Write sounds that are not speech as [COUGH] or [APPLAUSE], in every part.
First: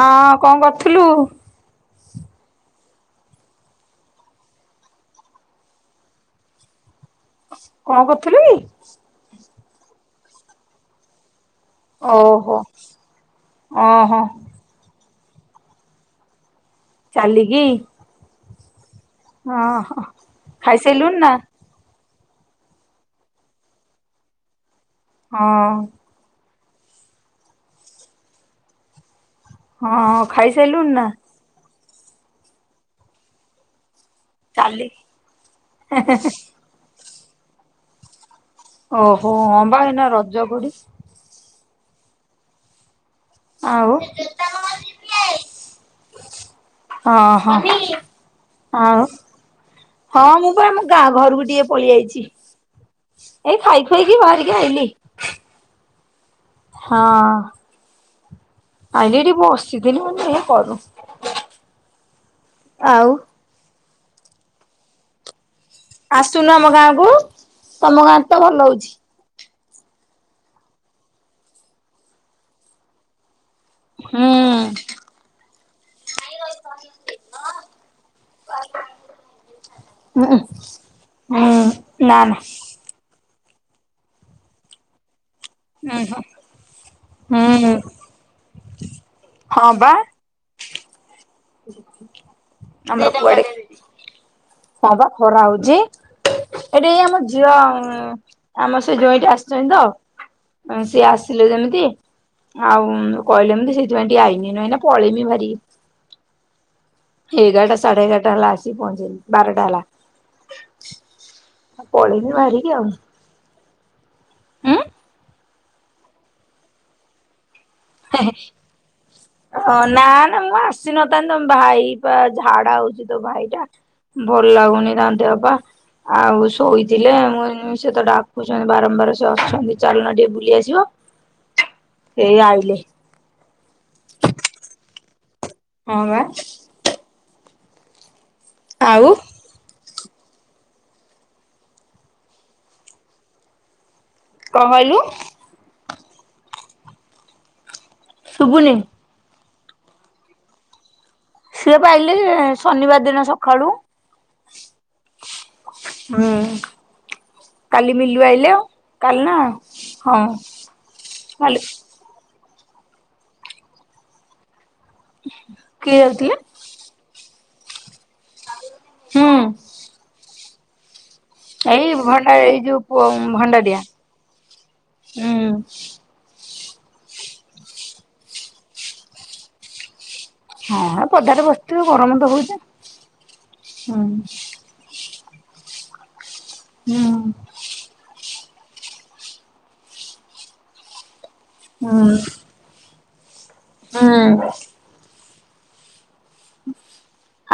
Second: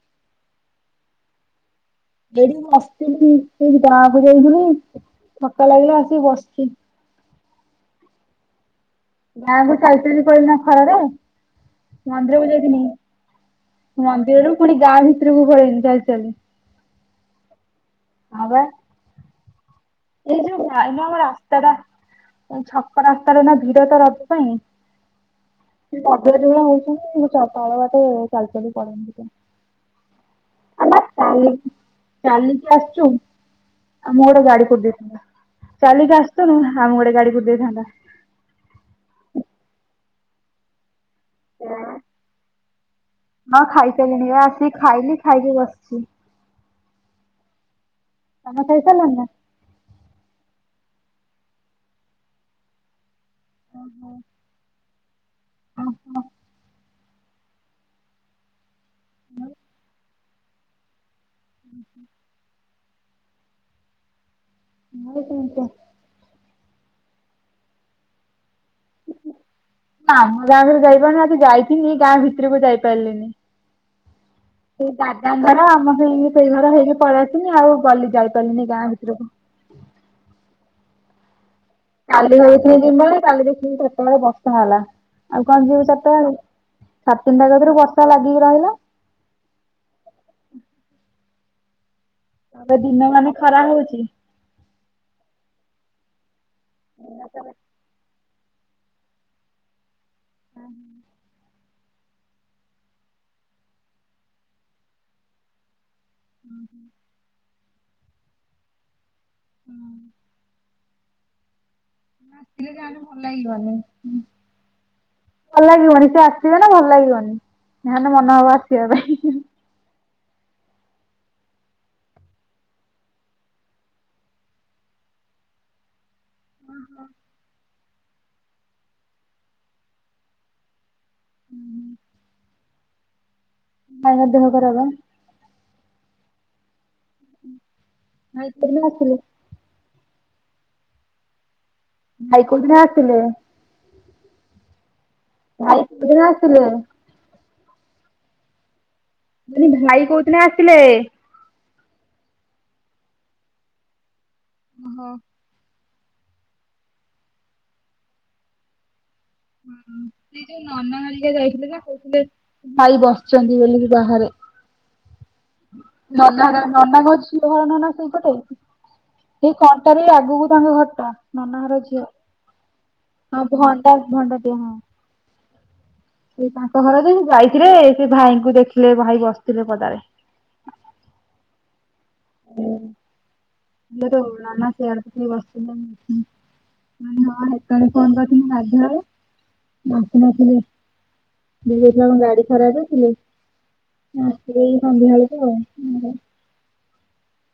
ହଁ କଣ କରୁଥୁଲୁ? ଏଇଠି ମୁଁ ବସିଥିଲି ସେଇଠି ଗାଁକୁ ଯାଇଥିଲି ଥକା ଲାଗିଲା ଆସିକି ବସିଚି। କଣ କରୁଥିଲୁ କି? ଗାଁକୁୁ ଚାଲି ଚାଲି ପଳେଇଲିନା ଖରାରେ। ମନ୍ଦିରକୁ ଓହୋ ଯାଇିଥିନି ଓହୋ ମନ୍ଦିରରୁୁ ପୁଣି ଗାଁ ଭିତରକୁ ପଳେଇଲି ଚାଲି ଚାଲି। ଚାଲିକି? ହଁ ବା। ହଁ ହ ଅଃ ଏଇ ଯୋଉ ଫାରମ ଆମର ରାସ୍ତା ଟା ଏ ଛକ ରାସ୍ତାରେ ନା ଭିଡ଼ ତ ରାତି ପାଇଁ। ହଁ। ସେ ପାଗିଳି ଭଳିଆ ହଉଛନ୍ତି ମୁଁ ଚକାଳ ବାଟେ ଚାଲି ଚାଲି ପଳେଇନି ସେଇଥିପାଇଁ। ହଁ ଖାଇସାଲୁଣି ନା? [UNINTELLIGIBLE] ଚାଲିକି ଆସିଛୁ ଆ ମୁଁ ଗୋଟେ ଗାଡ଼ି ଚାଲି କରିଦେଇଥିନେ ଚାଲିକି ଆସୁଛୁ ହଁ ଆମକୁ ଗୋଟେ ଗାଡ଼ି କୁଟି ଦେଇଥାନ୍ତା। ଓହୋ ହମ୍ବା ଏଇନା ରଜ ପଡ଼ି [UNINTELLIGIBLE] ହଁ ଆଉ ଖାଇସାରିଲିଣି ଏଆ ଆସିକି ଖାଇଲି ଖାଇକି ବସିଚି। ହଁ ହଁ ତମେ ଆଉ। ଖାଇସାରିଲଣି ନା? ହଁ ମୁଁ ପା ଆମ ଗାଁ ଘରକୁ ଟିକେ ପଳିଆଚି ଏଇ ଖାଇ ଖୁଆ କି ବାହାରି ଏ ଆଇଲି। ଓ ହୋ। ହଁ। ଆଇଁଲି ଏଠି ବସିଥିଲି ମୁଁ କଇନି ଦେ କରୁ। ହୁଁ ହୁଁ। ଆଉ। ଆଉ କଣ କ। ଆସୁନୁ ଆମ ଗାଁ କୁ ତମ ଗାଁରେ ତ ଭଲ ହଉଚି। ଆମ ଗାଁ କୁ ତ ଯାଇପାରୁନି ଆଜି ଯାଇଥିନି ଗାଁ ଭିତରକୁ ଯାଇପାରିଲିନି। ହୁଁ। ସେ ଦାଦାଙ୍କର ଆମ ହେଇ ସେଇ ଘର ହେଇକି ପଳେଆସିନି ଆଉ ଗଲି ଯାଇପାରିଲିନି ଗାଁ ଭିତରକୁ। ଉହୁ ହୁଁ। ନା କାଲି ନା ଭାବିଥିଲି ଜିମିବୋଲି କାଲି ଦେଖିଲି ସେତେବେଳେ ବର୍ଷା ହେଲା ଆଉ କଣ ଯିବୁ ଚାଟା ହୁଁ ବେଳେ ସାଢ଼େ ତିନିଟା ହୁଁ କତୁରୁ ବର୍ଷା ଲାଗିକି ରହିଲା ହଁ ପା। ଏବେ ଦିନ ମାନେ ଖରା ହଉଚି। ହପା ଖରା ହଉଚି ଏଠି ଏଇ ଆମ ଝିଅ ଆମର ସେ ଯୋଇ ଟା ଆସିଛନ୍ତି ତ ସିଏ ଆସିଲେ ଯେମିତି ଆଉ କହିଲେ ଯେମିତି ସେଥିପାଇଁ ଟିକେ ଆଇନି ଏଇନା ପଳେଇମି ଭାରିକି। ହୁଁ ହୁ। ଏଗାରଟା ସାଢେ ଏଗାରଟା ହେଲା ଆସି ପହଞ୍ଚିଲି ବାରଟା ହେଲା। ପଳେଇମି ବାହାରିକି ଆସିଥିଲେ ଆଉ ଯାହେନେ ଭଲ ଲାଗିବନି। ଉଁ ଭଲ ଲାଗିବନି ସେ ଆସିବେନା ଭଲ ଲାଗିବନି ଯାହାହେନେ ମନ ହବ ଆସିବା ପାଇଁ ହୁ। ହଁ ନା ନା ମୁଁ ଆସିନଥାନ୍ତି ତମ ଭାଇ ପା ଝାଡା ହଉଛି ତୋ ଭାଇ ଟା ଭଲ ଲାଗୁନି ତାନ୍ତି ବାପା ଆଉ ଶୋଇଥିଲେ ମୁ ସେ ତ ଡାକୁଛନ୍ତି ବାରମ୍ବାର ସେ ଅଛନ୍ତି ଚାଲନା ଟିକେ ବୁଲି ଆସିବ। ଏଇ ଆଇିଲ। ଆ ଦେ ହ କରରବ [UNINTELLIGIBLE] [INAUDIBLE] ହ ବା। ନାଇଁକ ଆଉ ଆସିଲ ଭାଇକୋର୍ଟିନ ଆସିଲେ [UNINTELLIGIBLE] [INAUDIBLE] କଣ କହିଲୁ? ଭାଇିନ ଆସିଲେ। ଶୁଭୁନି। ମାନି ଭାଇ କୋଉଦିନେ ଆସିଲେ? ସିଏ ପା ଆଇଲେ ଶନିବାର ଦିନ ସକାଳୁ। ହୋ। ହୁଁ କାଲି ମିଲୁ ଆଇିଲେ ଆଉ କାଲି ନା। ହଁ ଭଲ। କଥିଲେ ଭାଇ ବସିଛନ୍ତି ବୋଲିୋିକ ବାହାରେ। କିଏ ଯାଉଥିଲେ? ନନା ଗଛ ଘର ନ ନା ସେଇପଟେ [UNINTELLIGIBLE] ହୁଁ ସେଇ କଣ୍ଟା ବି ଆଗକୁ ତାଙ୍କ ଘର ଟା। ନାନ ହର ଏଇ ଝିଅ ଭଣ୍ଡା ଏଇ ଯୋଉ ହ ଭଣ୍ଡାରିଆ। ଭଣ୍ଡା ଭଣ୍ଡା ଦିଅ ହଁ। ହୁଁ। ସେ ତାଙ୍କ ଘର ଯେ ଯାଇଥିଲେ ସେ ଭାଇଙ୍କୁ ଦେଖିଲେ ଭାଇ ବସିଥିଲେ ପଦାରେ। ହଁ ପଦାରେ ବସିଥିବ ଗରମ ତ ହୋଉଚି। ମୁଁ କହିଲି ଟିକେ ଓଳାନା ସିଆଡେ ଟିକେ [UNINTELLIGIBLE] ହୁଁ। କାଲି କଲ କରିଥିଲୁ ଗାଧୁଆବେଳେ ମୁଁ ଆସି ନଥିଲି। [UNINTELLIGIBLE] ଥିଲା ହୁଁ କଣ ଗାଡି ଖରାପ ହେଇଥିଲେ। ହୁଁ। ଆସିବେ ଏ ସନ୍ଧ୍ୟାବେଳକୁ ଆଉ।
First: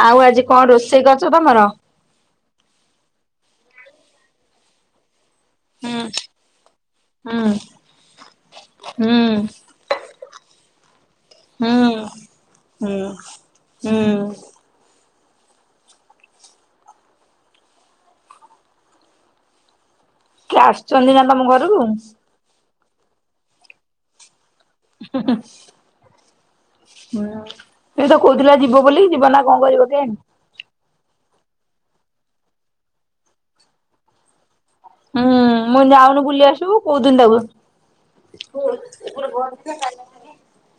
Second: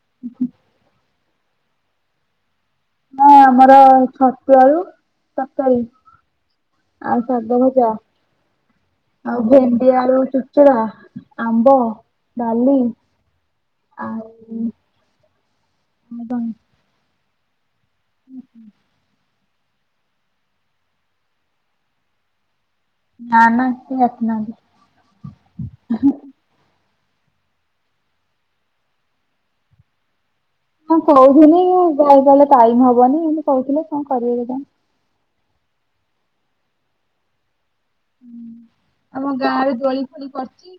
ଆଉ ଆଜି କଣ ରୋଷେଇ କରିଛ ତମର? ନା ଆମର ଛତୁ ଆଳୁ ତରକାରି ହୁଁ ଆଉ ହୁଁ ସାଗ ଭଜା। ହୁଁ ଆଉ ଭେଣ୍ଡି ଆଳୁ ଚୁଚୁରା ଆମ୍ବ ହୁଁ ଡାଲି ହୁଁ। ହୁଁ। ଆଉ କଣ? ହୁଁ ହୁଁ। କିଏ ଆସୁଛନ୍ତି ନା ତମ ଘରକୁ? ନା ନା ସେ ଆସିନାହାନ୍ତି। ହି ହୀ। ହୁଁ ଏ ତ କହୁଥିଲା ଯିବ ବୋଲି ଯିବ ନା କଣ କରିବ କେଇଜାଣି। ହଁ କହୁଥିଲି ଘରେ କହିଲେ ଟାଇମ ହବନି ଏମତି କହୁଥିଲେ କଣ କରିବେ କେଜାଣି। ହୁଁ ମୁଁ କହିଲି ଯାଉନୁ ବୁଲିଆସିବୁ କହୁଥିନି ତାକୁ। ହ ଆମ ଏ ବ ଗାଁରେ ଦୋଳି ଫୋଳି ପଡିଚି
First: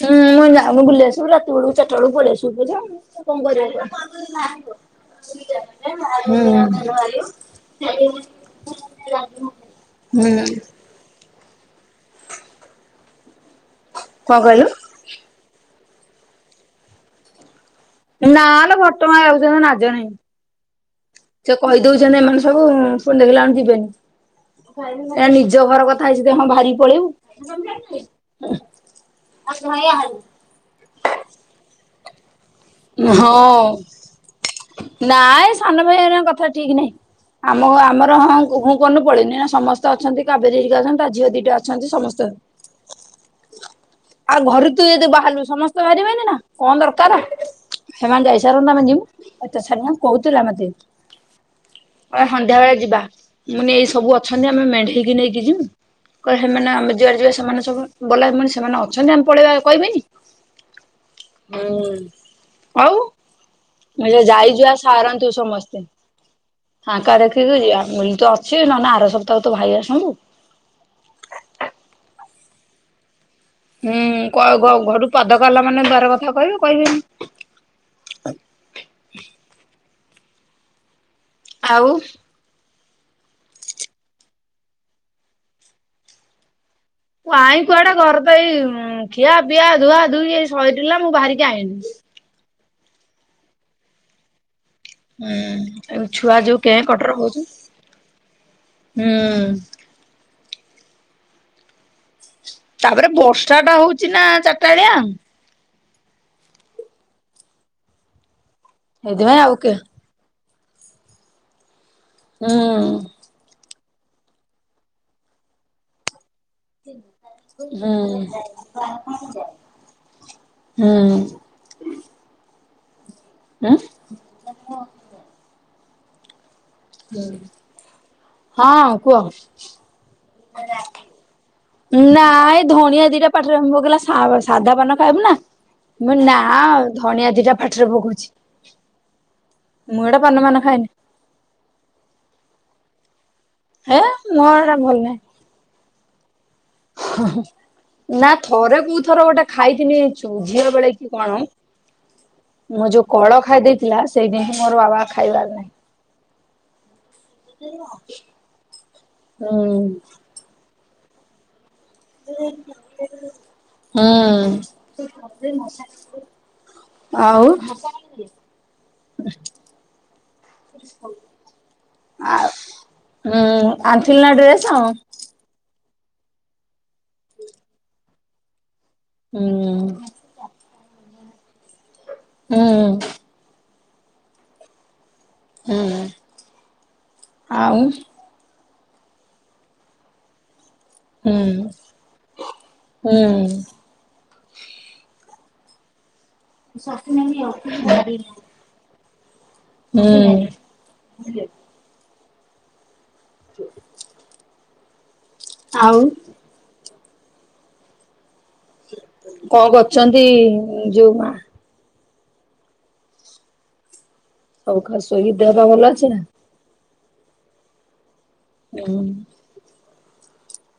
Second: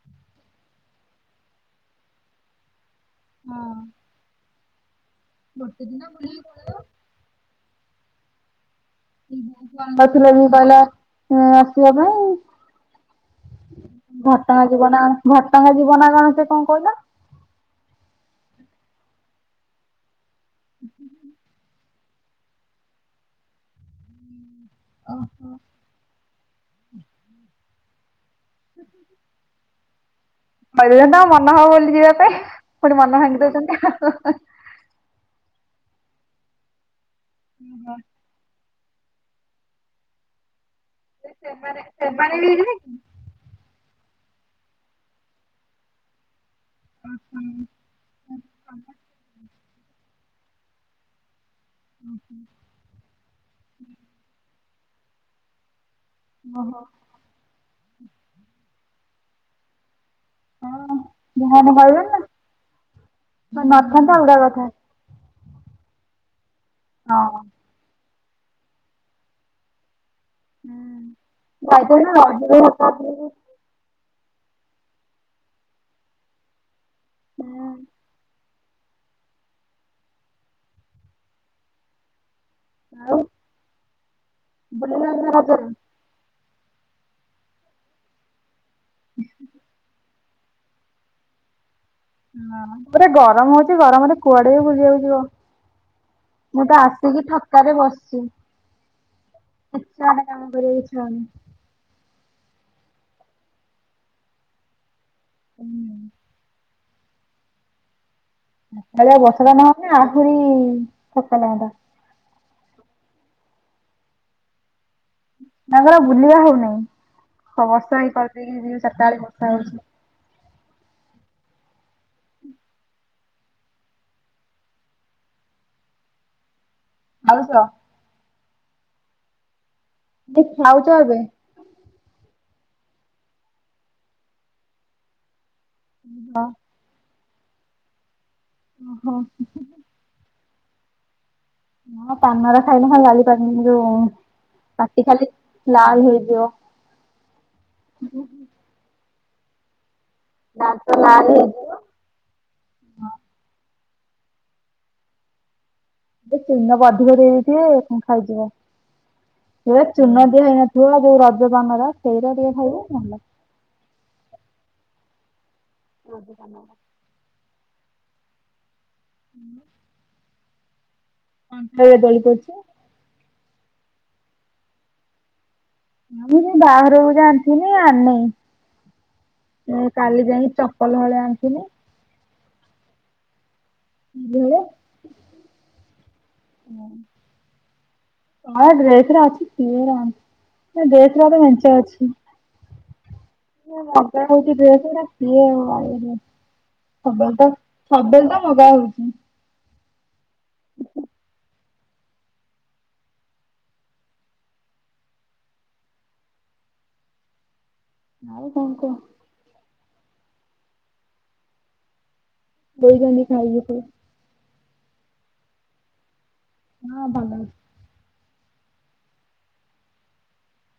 ହୁଁ ଯା ମୁୁ କହିଲି ବୁଲିଆସିବୁ ରାତି ବେଳକୁ ଚାରି ବେଳକୁଳ ଆସୁ ବ କଣ କରିବା ହୁ। ଆ [UNINTELLIGIBLE] ଥିଲେ ବି ଭଲ। ଆସିବା ପାଇଁ କଣ ଘଟଗାଁ କହିଲୁ? ଯିବ ନା ଘଟଗାଁ ଯୀବ ନା କଣ ସେ କଣ କହିଲା। ନାଲୋ ଘଟଗାଁ ଯାଉଛି ମୁଁ ନାଜ ନାହିଁ ସେ କହି ଦୋଉଛନ୍ତି ଏମାନେ ସବୁ ପୁଣି ଦେଖିଲାବେଳକୁ ଯିବେନି। ନିଜ ଘର କଥା ଆଇଚି ଯେ ହଁ ବାହାରିକି ପଳେଇବୁ। କହିଁଲେ ପା ମନ ହବ ବୁଲି ଯିବା ପାଇଁ। ପୁଣି ମନ ଭାଙ୍ଗି ଦଉଛନ୍ତି ଆଉ। ହଁ ନାଇଁ ସାନ ଭାଇ ହେରିକାଙ୍କ କଥା ଠିକ୍ ନାହିଁ। ଆମ କୁ ଆମର ହଁ ହୁଁ କନୁ ପଳେଇନି ଏଇନା ସମସ୍ତେ ଅଛନ୍ତି କାବେରୀ ହେରିକା ଅଛନ୍ତି। ତା ଝିଅ ଦିଟା ଅଛନ୍ତି ସମସ୍ତେ ସେମାନେ ବି ଯିବେ କି? ଆଉ ଘରୁ ତୁ ଯଦି ବାହାରିଲୁ ସମସ୍ତେ ବାହାରିବେନି ନା କଣ ଦରକାର। ହେମାନେ ଯାଇସାରନ୍ତୁ ଆମେ ଜିମୁ ଏତେ ଛାନିଆ କହୁଥିଲା ମତେ କହିଲା ସନ୍ଧ୍ୟାବେଳେ ଯିବା। ମୁଁ କହିନି ଏଇ ସବୁ ଅଛନ୍ତି ଆମେ ମେଣ୍ଢେଇକି ନେଇକି ଯିମୁ କହିବେ ହେମାନେ ଆମେ ଯୁଆଡେ ଯିବା ସେମାନେ ସବୁ ବଲା ସେମାନେ ଅଛନ୍ତି ଆମେ ପଳେଇବା କହିବେନି। ହଁ ଯାହାହେଲେ ହୁଁ କହିବେ ନା ଆଉ ମୁଁ ନଥାନ୍ତେ ନିଜେ ଅଲଗା ଯାଇକି କଥା। ଆଶ୍ ସାରନ୍ତୁ ସମସ୍ତେ ଫାଙ୍କା ହଁ। ଦେଖିକି ଯିବା। ମୁ କହିଲି ତ ସିଏ ନହେନେ ଆର ସପ୍ତାହରେ ତୋ ଭାଇ ଆସନ୍ତୁ ହୁଁ ଭାଇ ତ ଏଇନା ରହିବେ ସାତ, ଆଠ ଦିନ ହୁଁ କ ଘ ଘରୁ ପାଦ କଢ଼ିଲା ମାନେ ବାର କଥା କହିବେ କହିବେନି। ହୁଁ। ଆଉ? ଆଉ ବୁଲି ନାହାନ୍ତି ନା ରଜରେ? କାଇଁ କୁଆଡ଼େ ଘରେ ତ ଏଇ ଖିଆ, ପିଆ, ଧୁଆ, ଧୋଇ ଏଇ ସରିଥିଲା ମୁଁ ବାହାରିକି ଆଇନି। ହଁ ପୁରା ଗରମ ହୋଉଛି ଗରମରେ କୁଆଡେ ବି ବୁଲିଯାଉଚୁ। କୁହ ହୁଁ ଆଉ ଛୁଆ ଯୋଉ ମୁଁ କେଁ ତ କଟର ଆସିଚି ହଉଚୁ ଫାଙ୍କାରେ ବସିଚି। ହୁଁ। ସିଆଡେ କାମ କରିବାକୁ ଇଚ୍ଛା ହୋଉନି। ତାପରେ ବର୍ଷା ଟା ହୋଉଛି ନା ଚାରିଟାଳିଆ ଉଁ ସକାଳିଆ ସେଇଥିପାଇଁ ବର୍ଷା ଟା ଆଉ କେ ନହେନେ ଆହୁରି ଥକା ଲାଗନ୍ତା। ଅଁ, ତାଙ୍କର ବୁଲିବା ହୋଉନାହିଁ। ତ ହୁଁ ବର୍ଷା ହେଇ କରିଦେଇକି ଯିବେ ଚାରଟା ବେଳେ ବର୍ଷା ହୋଉଛି। ହୁଁ, ହୁଁ। ଆଁ, ଭାଉଜ ହଁ କୁହ। ଏ ଖାଉଛ ଏବେ? ନାଇ ଧଣିଆ ଦିଟା ପାଟିରେ ବୋଉ କହିଲା ସା -ସାଧା ପାନ ଖାଇବୁନା। ମୁଁ ନା ଧଣିଆ ଦିଟା ପାଟିରେ ପକଉଛି। ଓ ହୋ ଉହୁଁ। ମୁଁ ଏଟା ପାନ ଫାନ ଖାଏନି। ହଁ ପାନରା ଖାଇଲେ ଖାଲି ଲାଲି ପାନି ଯୋଉ ହେ ମୋର ଏଟା ଭଲ ପାଟି ନାହିଁ। ଖାଲି ଲାଲ୍ ହେଇଯିବ। ନା ଥରେ କୋଉ ଥର ଗୋଟେ ଖାଇଥିନି ଛୁ ଝିଅର ଦାନ୍ତ ବେଳେ କି ଲାଲ କଣ। ହେଇଯିବ। ମୋ ଯୋଉ କଳ ଖାଇ ଦେଇଥିଲା ସେଇ ଦିନଠୁ ମୋର ବାବା ଖାଇବାର ନାହିଁ। ଏ ଚୂନ କୁ ଅଧିକ ଦେଇ ଦେଇଥିବେ, ହଁ ଖାଇଯିବ ଏ ହୁଁ ଚୂନ ହେଇ ନ ନଥିବ ଯୋଉ ରଜ ପାନରା ସେଉରା ଟିକେ ଖାଇବେ ନହେଲେ ହଁ। ରଜ ପାନଉରା। ଆଉ ହଁ ସେ ଦୋଳି ଆଉ କରିଛ। ହୁଁ ଆଣଥିଲୁନା ଡ୍ରେସ୍? ନା ମୁଁ ମୁଁ ବାହାଘରକୁ ଯାହା ଅଣିଥିନି ଆଣନାଇଁ। ଏ କାଲି ଯାଇଁକି ଚ ପଲ ହଳେ ଆଣିଥିନି। ହୁଁ। ଭେଳେ ହୁଁ ଆଉ ହଁ ଡ୍ରେସ୍ ରା ଅଛି। କିଏ ହେରା ଆଣ, ଏ ଡ୍ରେସ୍ ରା ତ ମେଞ୍ଚେ ଅଛି। ହଁ। ସେ ମଗା ହୋଉଚି ଡ୍ରେସ୍ ଉଡା କିଏ ଆଣିବାକୁ ଯିବ। ସବବେଳେ ତ ସବବେଳେ ତ ମଗା ହଉଛି। ହଁ। ହ ଆଉ ଆଉ କଣ କୁହ? କଣ କରଛନ୍ତି ଯୋଉ ମା? ବଇଚନ୍ତି ଖାଇକି ଟିକେ। ହଉ ଖା ଶୋଇକି। ଦେହପା ଭଲ ଅଛି ନା? ହଁ ଭଲ ଅଛି। ହଁ ନା।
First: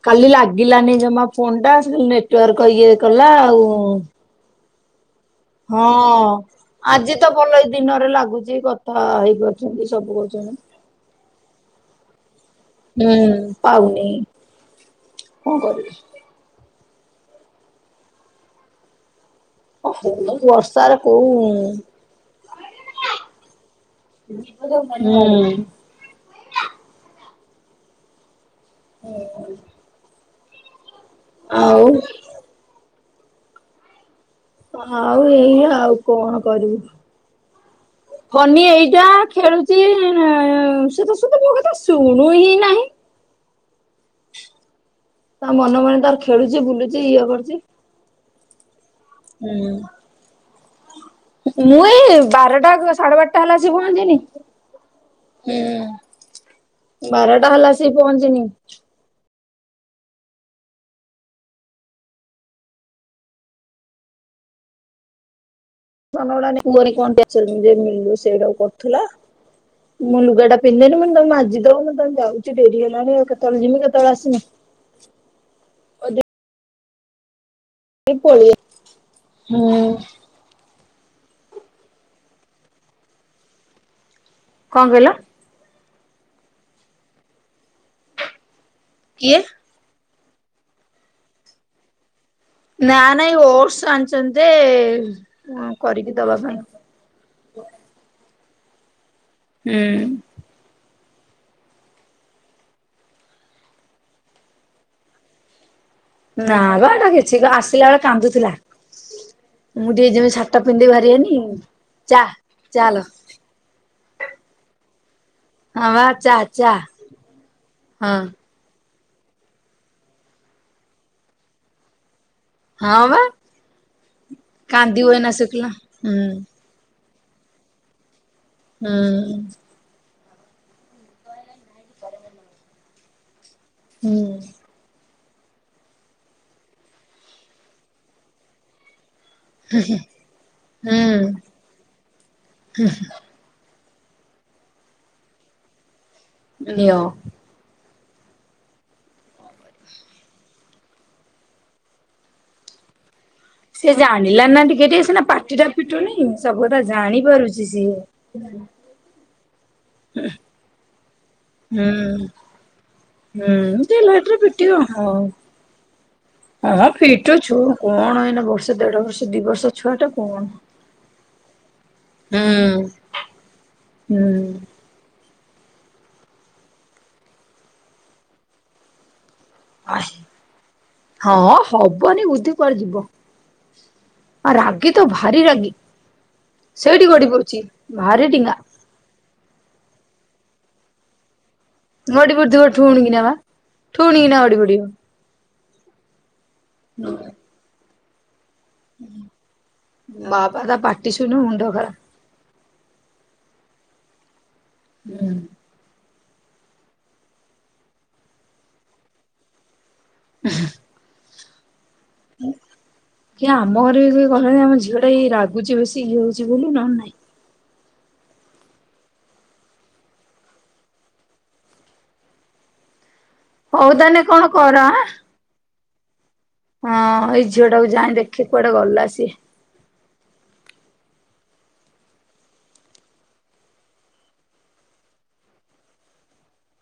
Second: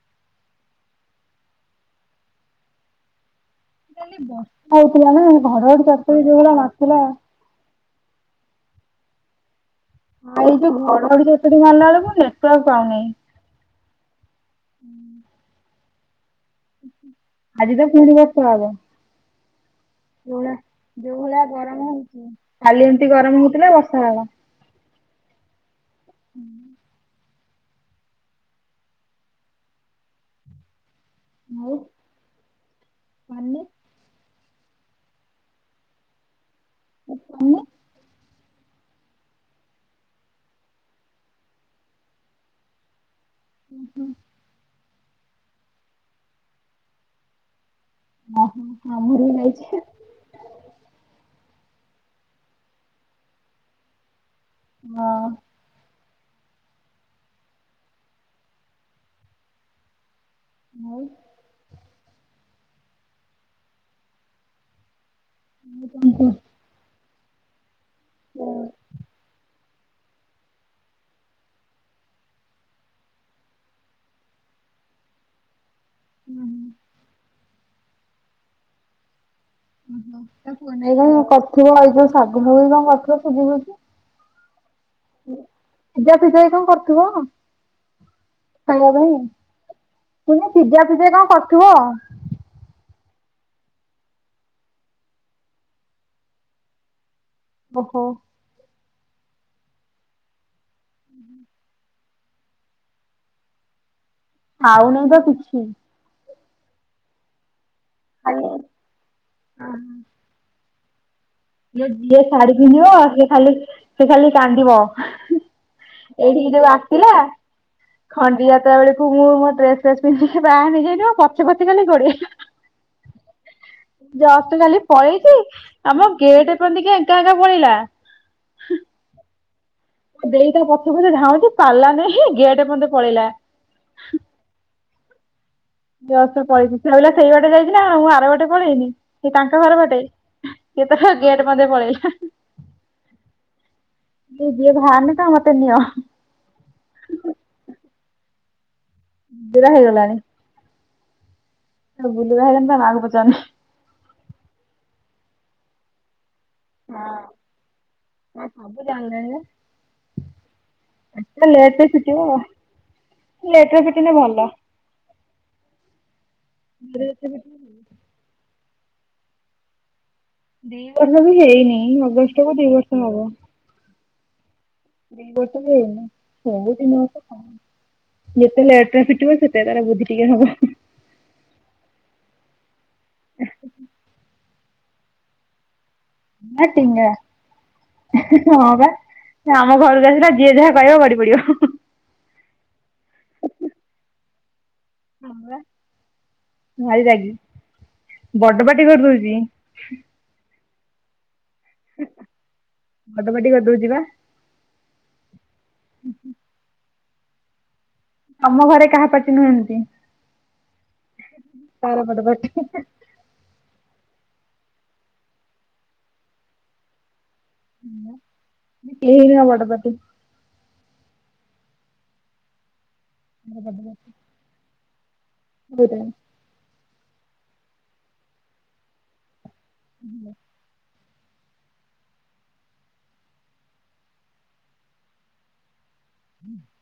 କାଲି ଲାଗିଲାନି ଜମା ଫୋନ୍ ଟା ସେ ଯୋଉ ନେଟୱାର୍କ ଇଏ କଲା ଆଉ। ସେ ବର୍ଷା ହଉଥିଲା ନା ଘରଘଡି ତ ଆକ୍ଚୁଲି ଯୋଉ ହଁ ଭଳିଆ ମାରଥିଲା। ଆଜି ତ ଭଲ ଏଇ ଦିନରେ ଲାଗୁଚି କଥା ହେଇ ଗ ଆଉ ଯୋଉ ଘଡଘଡି ଚଡଚଡି ମାରଲା ବେଳକୁ ଯେ ହୁଁ, ପାଉନେଇ କଣ କରିବୁ। ଆଜି ତ ପୁଣି ବର୍ଷା ହବ। ହଉ ବର୍ଷାରେ କୋଉ ଖାଲି ଏମତି ଗରମ ହଉଥିଲା ବର୍ଷା ହେଲା। ହୁଁ। ହୁଁ। ହଁ। ଆଉ। ମାନେ ଆଉ ଏଇଆ ଆଉ କଣ କରିବୁ। ଆଉ ତୋମେ ବନି ଏଇଟା ଖେଳୁଚି ସେ ତ ସତ ମୋ କଥା ଶୁଣୁ ହିଁ ନାହିଁ ଉଁ ହୁଁ ତା ମନେ ମନେ ତାର ଖେଳୁଛି ବୁଲୁଛି ଇଏ କରୁଛି ଆମର ବି ଯାଇଛି। ହୁଁ ମୁଁ ଏଇ ବାରଟା ସାଢେ ବାରଟା ହେଲା ଆସି ପହଞ୍ଚିଲି। ହୁଁ ବାରଟା ହେଲାସିକି ପହଞ୍ଚିଲି। ଆଉ [UNINTELLIGIBLE] ରୋଷଇଟାକୁ କରୁଥିଲ ମୁଁ ଲୁଗାଟା ପିନ୍ଧେନି ମୁଁ ତମ ମାଜି ଦବ କେତେବଳେ ଯାଉଛି ଡେରି ହେଲାଣି ଆଉ କେତେବେଳେ ଜିମି କେତେବେଳେ ଆସିମି ହୁଁ ଏ ପଳେଆ ହୁଁ ତା ପୁଅ ନାଗି କଣ କରିଥିବ ଏଇ ଯୋଉ ଶାଗ ଫାଗ କଣ କରଥିବ ସୁଜି ଫୁଜି। କଣ କହିଲ? ସିଜା ଫିଜା ଏ କଣ କରୁଥିବ ଖାଇବା ପାଇଁ। କିଏ? [UNINTELLIGIBLE] ପିଜା ଫିଜା କଣ କରୁଥିବ ନା ନାଇଁ ଓଟସ ଆଣିଚନ୍ତି ଯେ କରିକି ଦବା ପାଇଁ। ଓହୋ ହୁଁ [INAUDIBLE] ଖାଉନାଇ ତ କିଛି ନା ବା ହେଟା କିଛି ଆସିଲା ବେଳେ କାନ୍ଦୁଥିଲା ମୁଁ ଟିକେ ଯେମିତି ସଢି ଟା ପିନ୍ଧିଦେଇ ବାହାରିଗଲି ଯିଏ ଶାଢୀ ପିନ୍ଧିବ ସେ ଖାଲି ସେ ଖାଲି କାନ୍ଦିବ। ହଁ ବା ଚା ଏଠିକି ଯୋଉ ଚା ଆସିଲା ହଁ ଖଣ୍ଡିଆତ ବେଳେ ମୁଁ ମୋ ଡ୍ରେସ ଫ୍ରେସ ପନ୍ଧି ବାହାରି ଯାଇଥିବ ପଛେ ପଛେ ଖାଲି ଗୋଡେଇବ। ହଁ ବା ଯଷ୍ଟ କାଲି କାନ୍ଦିବ ଏଇନା ପଳେଇଛି ଶୁଖିଲା ଆମ ହୁଁ ବୋଲିକି ଏକା ଏକା ପଳେଇଲା। ହୁଁ ଦେଇ ତା ପଛ ପଛେ ଧାଉଁଛି ପାରିଲାନାହିଁ ଗେଟ ପନ୍ତେ ପଳେଇଲା। ହୁଁ। ଜଷ୍ଟ ପଳେଇଛି ସେ ଭାବିଲା ସେଇ ବାଟେ ଯାଇଛି ନା ମୁଁ ଆର ବାଟେ ପଳେଇନି। ସେ ତାଙ୍କ ଘର ବାଟେ ଇଏ ତ ହୁଁ ଗେଟ ମଧ୍ୟେ ପଳେଇଲା। ସିଏ ଯିଏ ବାହାରୁନିତ ମତେ ନିଅ। ନିଅ। ହେଇଗଲାଣି। ବୁଲିବା ହେଇଗଲେ ତା ମା କୁ ପଚରୁନି। ସେ ଜାଣିଲାଣିନା ଟିକେ ଟିକେ ସିନା ପାଟି ଟା ଫିଟୁନି। ସବୁ କଥା ଜାଣି ପାରୁଚି ସିଏ। ଏଟା ଲେଟ୍ ରେ ହୁଁ ଫିଟିବ ହୁଁ ଲେଟ୍ ରେ ଟିକେ ଫିଟିଲେ ଲେଟ୍ ରେ ଭଲ। ଫିଟିବ ଆଉ। ହଁ ଦି ଫିଟୁ ଛୁ କଣ ଏଇନା ବର୍ଷ ଦେଢ ବର୍ଷ ଦି ବର୍ଷ ଛୁଆ ଟା କଣ ଦି ବର୍ଷ ବି ହେଇନି ହବ ଅଗଷ୍ଟ କୁ ଦି ହୁଁ ବର୍ଷ ହୁଁ। ଦି ବର୍ଷ ବି ହେଇନି ହୋଇ ଦି ବର୍ଷର ଯେତେ ଲେଟ୍ରେ ଫିଟିବ ସେ ସେ ତାର ବୁଦ୍ଧି ଟିକେ ହବ। ହଁ ହବନି ବୁଦ୍ଧି କୁଆଡେ ଯିବ। ଆ ରାଗି ତ ଭାରି ରାଗି। ଆ ସେଇଠି ଟିଙ୍ଗା ଗଡି ପଡୁଛି ଭାରି ଡିଙ୍ଗା ହଁ ବା। ସେ ଆମ ଘରକୁ ଆସିଲା ଯିଏ ଯାହା କହିବ ଗଡି ପଡିବ। ଗଡି ପଡିଥିବ ଠୁଣ କିନା ବା ଠୁଣ କିନା ଗଡି ପଡିବ। ଭାରି ରାଗି, ବଡ ପାଟି କରିଦଉଚି। ହଁ ପା ତା ପାଟିଶୁଣିବୁ ମୁଣ୍ଡ ଖରାପ୍। ବଡ଼ ପାଟି କରିଦଉଚି ବା। ହୁଁ। [INAUDIBLE] ତମ ଘରେ କାହା ପାଟି ନୁହଁ ଏମତି। [UNINTELLIGIBLE] ତାର ବଡ଼ ପାଟି ଏ ହେଁ। କି ଆମ ଘରେ ବି କହିଲେଣି ଆମ ଝିଅଟା ଏଇ ରାଗୁଛି ବେଶୀ ଇଏ ହଉଛି ବୋଲି ନହେଲ ନାଇଁ। [INAUDIBLE] ବଡ଼ ପାଟି। ହଉ ତାହାନେ କଣ କର ଆଁ। ହଉଦା। ହଁ ଏଇ ଝିଅ ଟାକୁ ଯାଇଁ ଦେଖେ କୁଆଡେ ଗଲା ସିଏ। [INAUDIBLE] [INAUDIBLE]